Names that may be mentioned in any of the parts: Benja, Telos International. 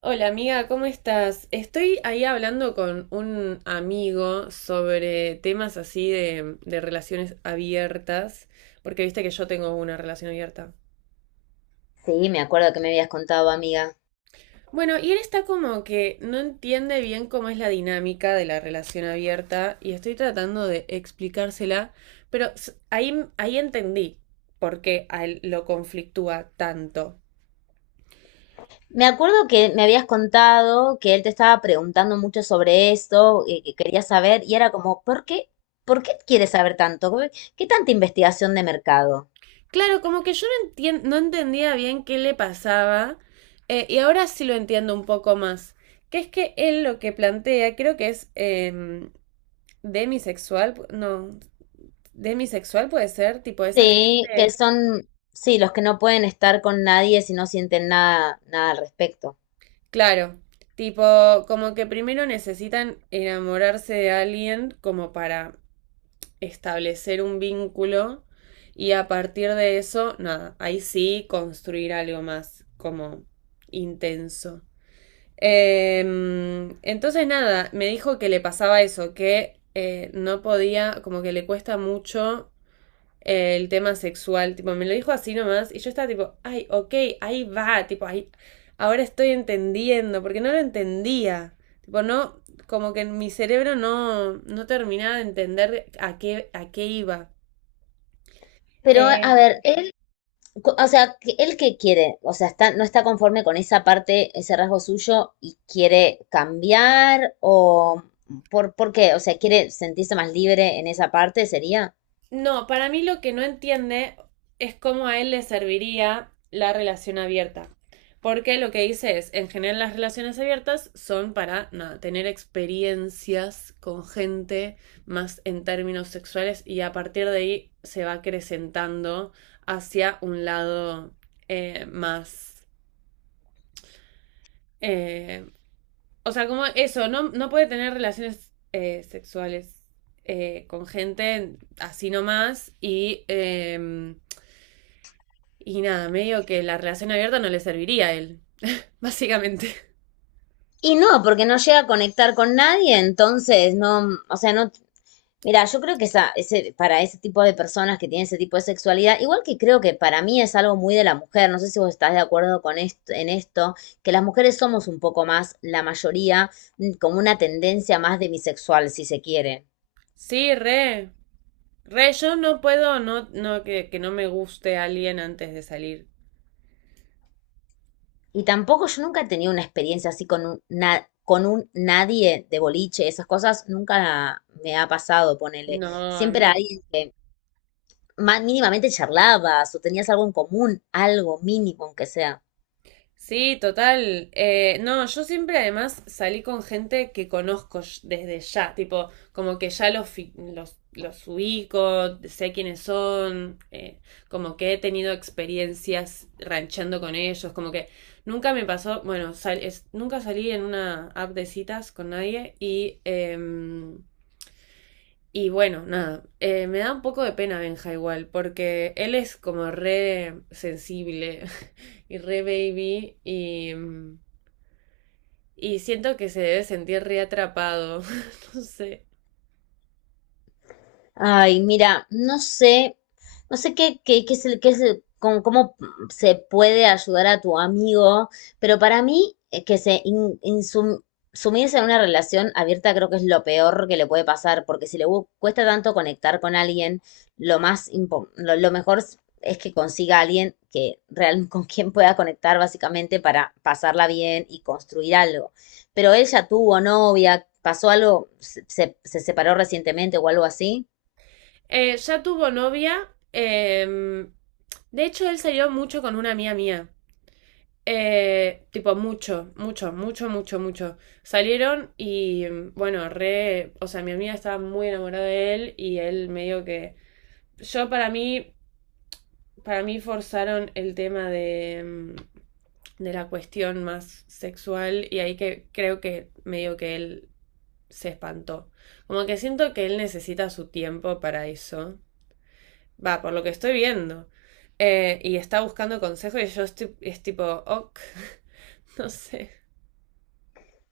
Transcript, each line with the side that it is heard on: right: Hola amiga, ¿cómo estás? Estoy ahí hablando con un amigo sobre temas así de relaciones abiertas, porque viste que yo tengo una relación abierta.
left: Sí, me acuerdo que me habías contado, amiga.
right: Bueno, y él está como que no entiende bien cómo es la dinámica de la relación abierta y estoy tratando de explicársela, pero ahí entendí por qué a él lo conflictúa tanto.
left: Me acuerdo que me habías contado que él te estaba preguntando mucho sobre esto, y que quería saber, y era como, ¿por qué? ¿Por qué quieres saber tanto? ¿Qué tanta investigación de mercado?
right: Claro, como que yo no entendía bien qué le pasaba, y ahora sí lo entiendo un poco más. Que es que él lo que plantea, creo que es demisexual, pu- no, demisexual puede ser, tipo esa
left: Sí, que
right: gente.
left: son, sí, los que no pueden estar con nadie si no sienten nada, nada al respecto.
right: Claro, tipo, como que primero necesitan enamorarse de alguien como para establecer un vínculo, y a partir de eso, nada, ahí sí construir algo más como intenso. Entonces nada, me dijo que le pasaba eso, que no podía, como que le cuesta mucho el tema sexual, tipo, me lo dijo así nomás y yo estaba tipo, ay, ok, ahí va, tipo, ahí, ahora estoy entendiendo, porque no lo entendía, tipo, no, como que en mi cerebro no terminaba de entender a a qué iba.
left: Pero, a
right: Eh,
left: ver, o sea, que él que quiere, o sea, está, no está conforme con esa parte, ese rasgo suyo y quiere cambiar o ¿por qué? O sea, quiere sentirse más libre en esa parte, sería.
right: No, para mí lo que no entiende es cómo a él le serviría la relación abierta. Porque lo que dice es, en general las relaciones abiertas son para nada, tener experiencias con gente más en términos sexuales y a partir de ahí se va acrecentando hacia un lado eh, más... eh, o sea, como eso, no, no puede tener relaciones sexuales con gente así nomás. Y nada, medio que la relación abierta no le serviría a él, básicamente.
left: Y no, porque no llega a conectar con nadie, entonces no, o sea, no, mira, yo creo que esa, ese, para ese tipo de personas que tienen ese tipo de sexualidad, igual que creo que para mí es algo muy de la mujer, no sé si vos estás de acuerdo con esto, en esto, que las mujeres somos un poco más, la mayoría, como una tendencia más de bisexual, si se quiere.
right: Sí, re. Re, yo no puedo que no me guste alguien antes de salir.
left: Y tampoco yo nunca he tenido una experiencia así con un, con un nadie de boliche, esas cosas nunca me ha pasado, ponele.
right: No, a
left: Siempre
right: mí
left: era alguien
right: tampoco.
left: que mínimamente charlabas o tenías algo en común, algo mínimo aunque sea.
right: Sí, total. No, yo siempre además salí con gente que desde ya, tipo, como que ya los ubico, sé quiénes son, como que he tenido experiencias ranchando con ellos, como que nunca me pasó, bueno, nunca salí en una app de citas con nadie y bueno, nada. Me da un poco de pena Benja igual, porque él es como re sensible y re baby, y siento que se debe sentir reatrapado. No sé.
left: Ay, mira, no sé, no sé qué es con, cómo se puede ayudar a tu amigo, pero para mí que sumirse en una relación abierta creo que es lo peor que le puede pasar, porque si cuesta tanto conectar con alguien, lo más impo- lo mejor es que consiga a alguien que real con quien pueda conectar básicamente para pasarla bien y construir algo. Pero él ya tuvo novia, pasó algo, se separó recientemente o algo así.
right: Ya tuvo novia. De hecho, él salió mucho con una amiga mía. Tipo, mucho, mucho, mucho, mucho, mucho. Salieron y, bueno, re. O sea, mi amiga estaba muy enamorada de él y él medio que. Yo, para mí forzaron el tema de de la cuestión más sexual y ahí que creo que medio que él se espantó. Como que siento que él necesita su tiempo para eso. Va, por lo que estoy viendo. Y está buscando consejos y yo estoy, es tipo, ok, no sé.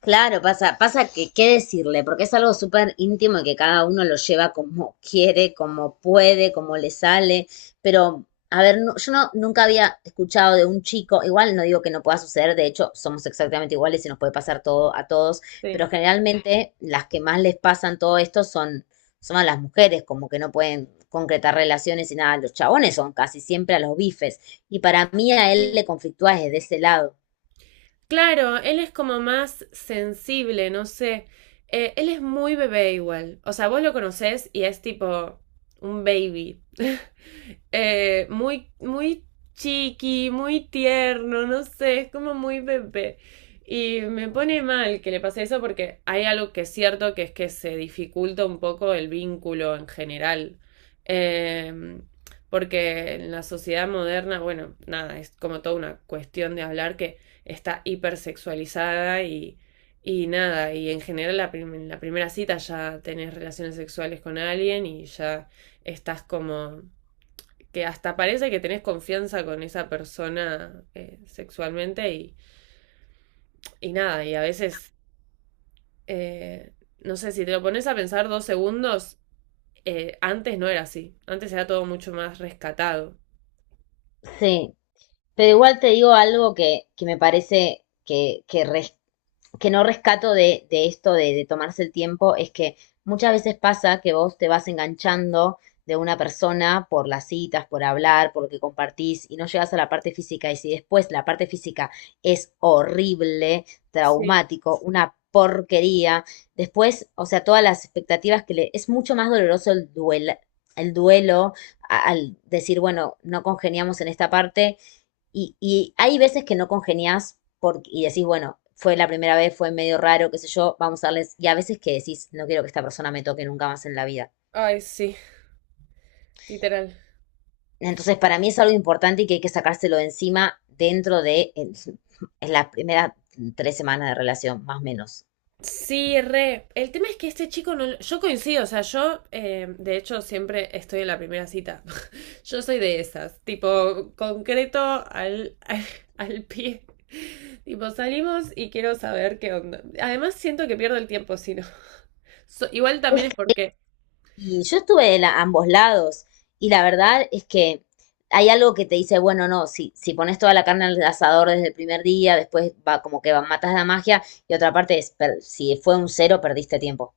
left: Claro, pasa, pasa que qué decirle, porque es algo súper íntimo y que cada uno lo lleva como quiere, como puede, como le sale. Pero, a ver, yo no, nunca había escuchado de un chico, igual no digo que no pueda suceder, de hecho, somos exactamente iguales y nos puede pasar todo a todos,
right: Sí.
left: pero generalmente las que más les pasan todo esto son, son a las mujeres, como que no pueden concretar relaciones y nada, los chabones son casi siempre a los bifes. Y para mí a él le conflictúa desde ese lado.
right: Claro, él es como más sensible, no sé. Él es muy bebé igual. O sea, vos lo conocés y es tipo un baby. Muy chiqui, muy tierno, no sé, es como muy bebé. Y me pone mal que le pase eso porque hay algo que es cierto que es que se dificulta un poco el vínculo en general. Eh, Porque en la sociedad moderna, bueno, nada, es como toda una cuestión de hablar que está hipersexualizada y nada, y en general en la primera cita ya tenés relaciones sexuales con alguien y ya estás como que hasta parece que tenés confianza con esa persona sexualmente y nada, y a veces, eh, no sé, si te lo pones a pensar dos segundos, antes no era así, antes era todo mucho más rescatado.
left: Sí. Pero igual te digo algo que me parece que no rescato de esto de tomarse el tiempo, es que muchas veces pasa que vos te vas enganchando de una persona por las citas, por hablar, por lo que compartís y no llegas a la parte física. Y si después la parte física es horrible,
right: Sí.
left: traumático, una porquería, después, o sea, todas las expectativas que le... Es mucho más doloroso el duelo al decir, bueno, no congeniamos en esta parte y hay veces que no congenias porque, y decís, bueno, fue la primera vez, fue medio raro, qué sé yo, vamos a darles. Y a veces que decís, no quiero que esta persona me toque nunca más en la vida.
right: Ay, sí, literal.
left: Entonces, para mí es algo importante y que hay que sacárselo de encima dentro de en, las primeras 3 semanas de relación, más o menos.
right: Sí, re. El tema es que este chico no... Yo coincido, o sea, yo de hecho siempre estoy en la primera cita. Yo soy de esas, tipo concreto al pie. Tipo, salimos y quiero saber qué onda. Además siento que pierdo el tiempo si no. Igual también es porque,
left: Y yo estuve de ambos lados y la verdad es que hay algo que te dice, bueno, no, si, si pones toda la carne al asador desde el primer día, después va como que va, matas la magia y otra parte es, si fue un cero, perdiste tiempo.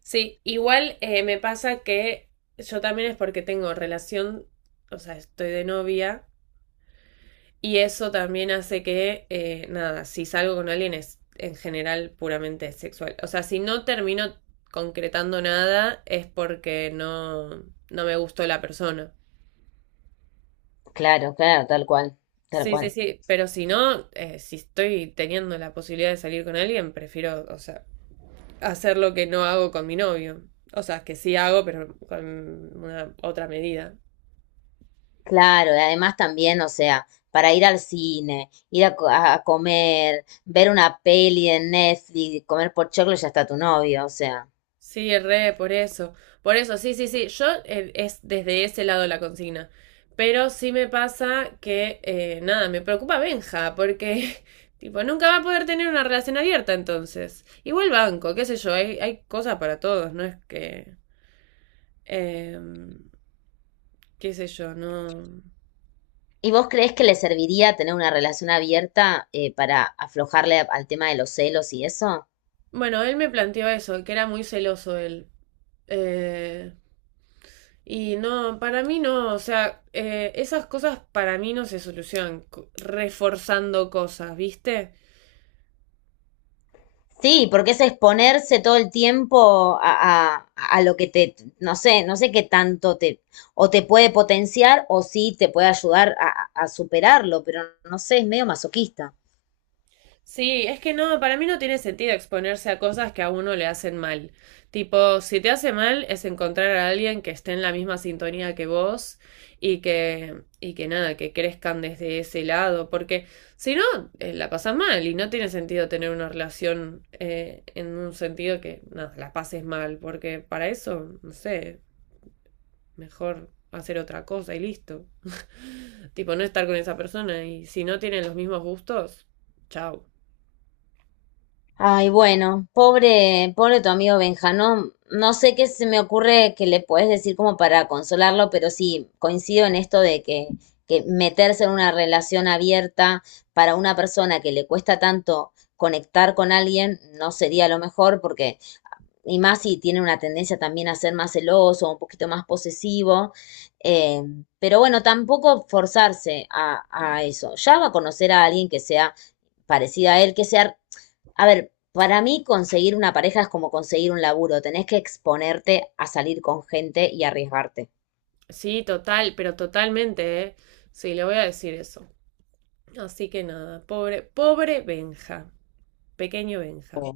right: sí, igual me pasa que yo también es porque tengo relación, o sea, estoy de novia. Y eso también hace que, nada, si salgo con alguien es en general puramente sexual. O sea, si no termino concretando nada es porque no me gustó la persona.
left: Claro, claro, tal cual, tal
right: Sí, sí,
left: cual.
right: sí, pero si no, si estoy teniendo la posibilidad de salir con alguien, prefiero, o sea, hacer lo que no hago con mi novio. O sea, que sí hago, pero con una otra medida.
left: Claro, y además también, o sea, para ir al cine, ir a comer, ver una peli en Netflix, comer por choclo, ya está tu novio, o sea.
right: Sí, re, por eso. Por eso, sí, sí, sí. Yo es desde ese lado la consigna. Pero sí me pasa que, nada, me preocupa Benja, porque, tipo, nunca va a poder tener una relación abierta entonces. Igual banco, qué sé yo, hay cosas para todos, no es que, eh, qué sé yo, no.
left: ¿Y vos crees que le serviría tener una relación abierta para aflojarle al tema de los celos y eso?
right: Bueno, él me planteó eso, que era muy celoso él. Eh, Y no, para mí no, o sea, esas cosas para mí no se solucionan reforzando cosas, ¿viste?
left: Sí, porque es exponerse todo el tiempo a lo que te, no sé, no sé qué tanto te, o te puede potenciar o sí te puede ayudar a superarlo, pero no sé, es medio masoquista.
right: Sí, es que no, para mí no tiene sentido exponerse a cosas que a uno le hacen mal. Tipo, si te hace mal es encontrar a alguien que esté en la misma sintonía que vos y que nada, que crezcan desde ese lado, porque si no, la pasas mal y no tiene sentido tener una relación en un sentido que, nada, la pases mal, porque para eso, no sé. Mejor hacer otra cosa y listo. Tipo, no estar con esa persona y si no tienen los mismos gustos, chao.
left: Ay, bueno, pobre, pobre tu amigo Benja, no, no sé qué se me ocurre que le puedes decir como para consolarlo, pero sí, coincido en esto de que meterse en una relación abierta para una persona que le cuesta tanto conectar con alguien no sería lo mejor, porque, y más si tiene una tendencia también a ser más celoso, un poquito más posesivo, eh, pero bueno, tampoco forzarse a eso. Ya va a conocer a alguien que sea parecida a él, que sea... A ver, para mí conseguir una pareja es como conseguir un laburo, tenés que exponerte a salir con gente y arriesgarte.
right: Sí, total, pero totalmente, ¿eh? Sí, le voy a decir eso. Así que nada, pobre, pobre Benja, pequeño Benja.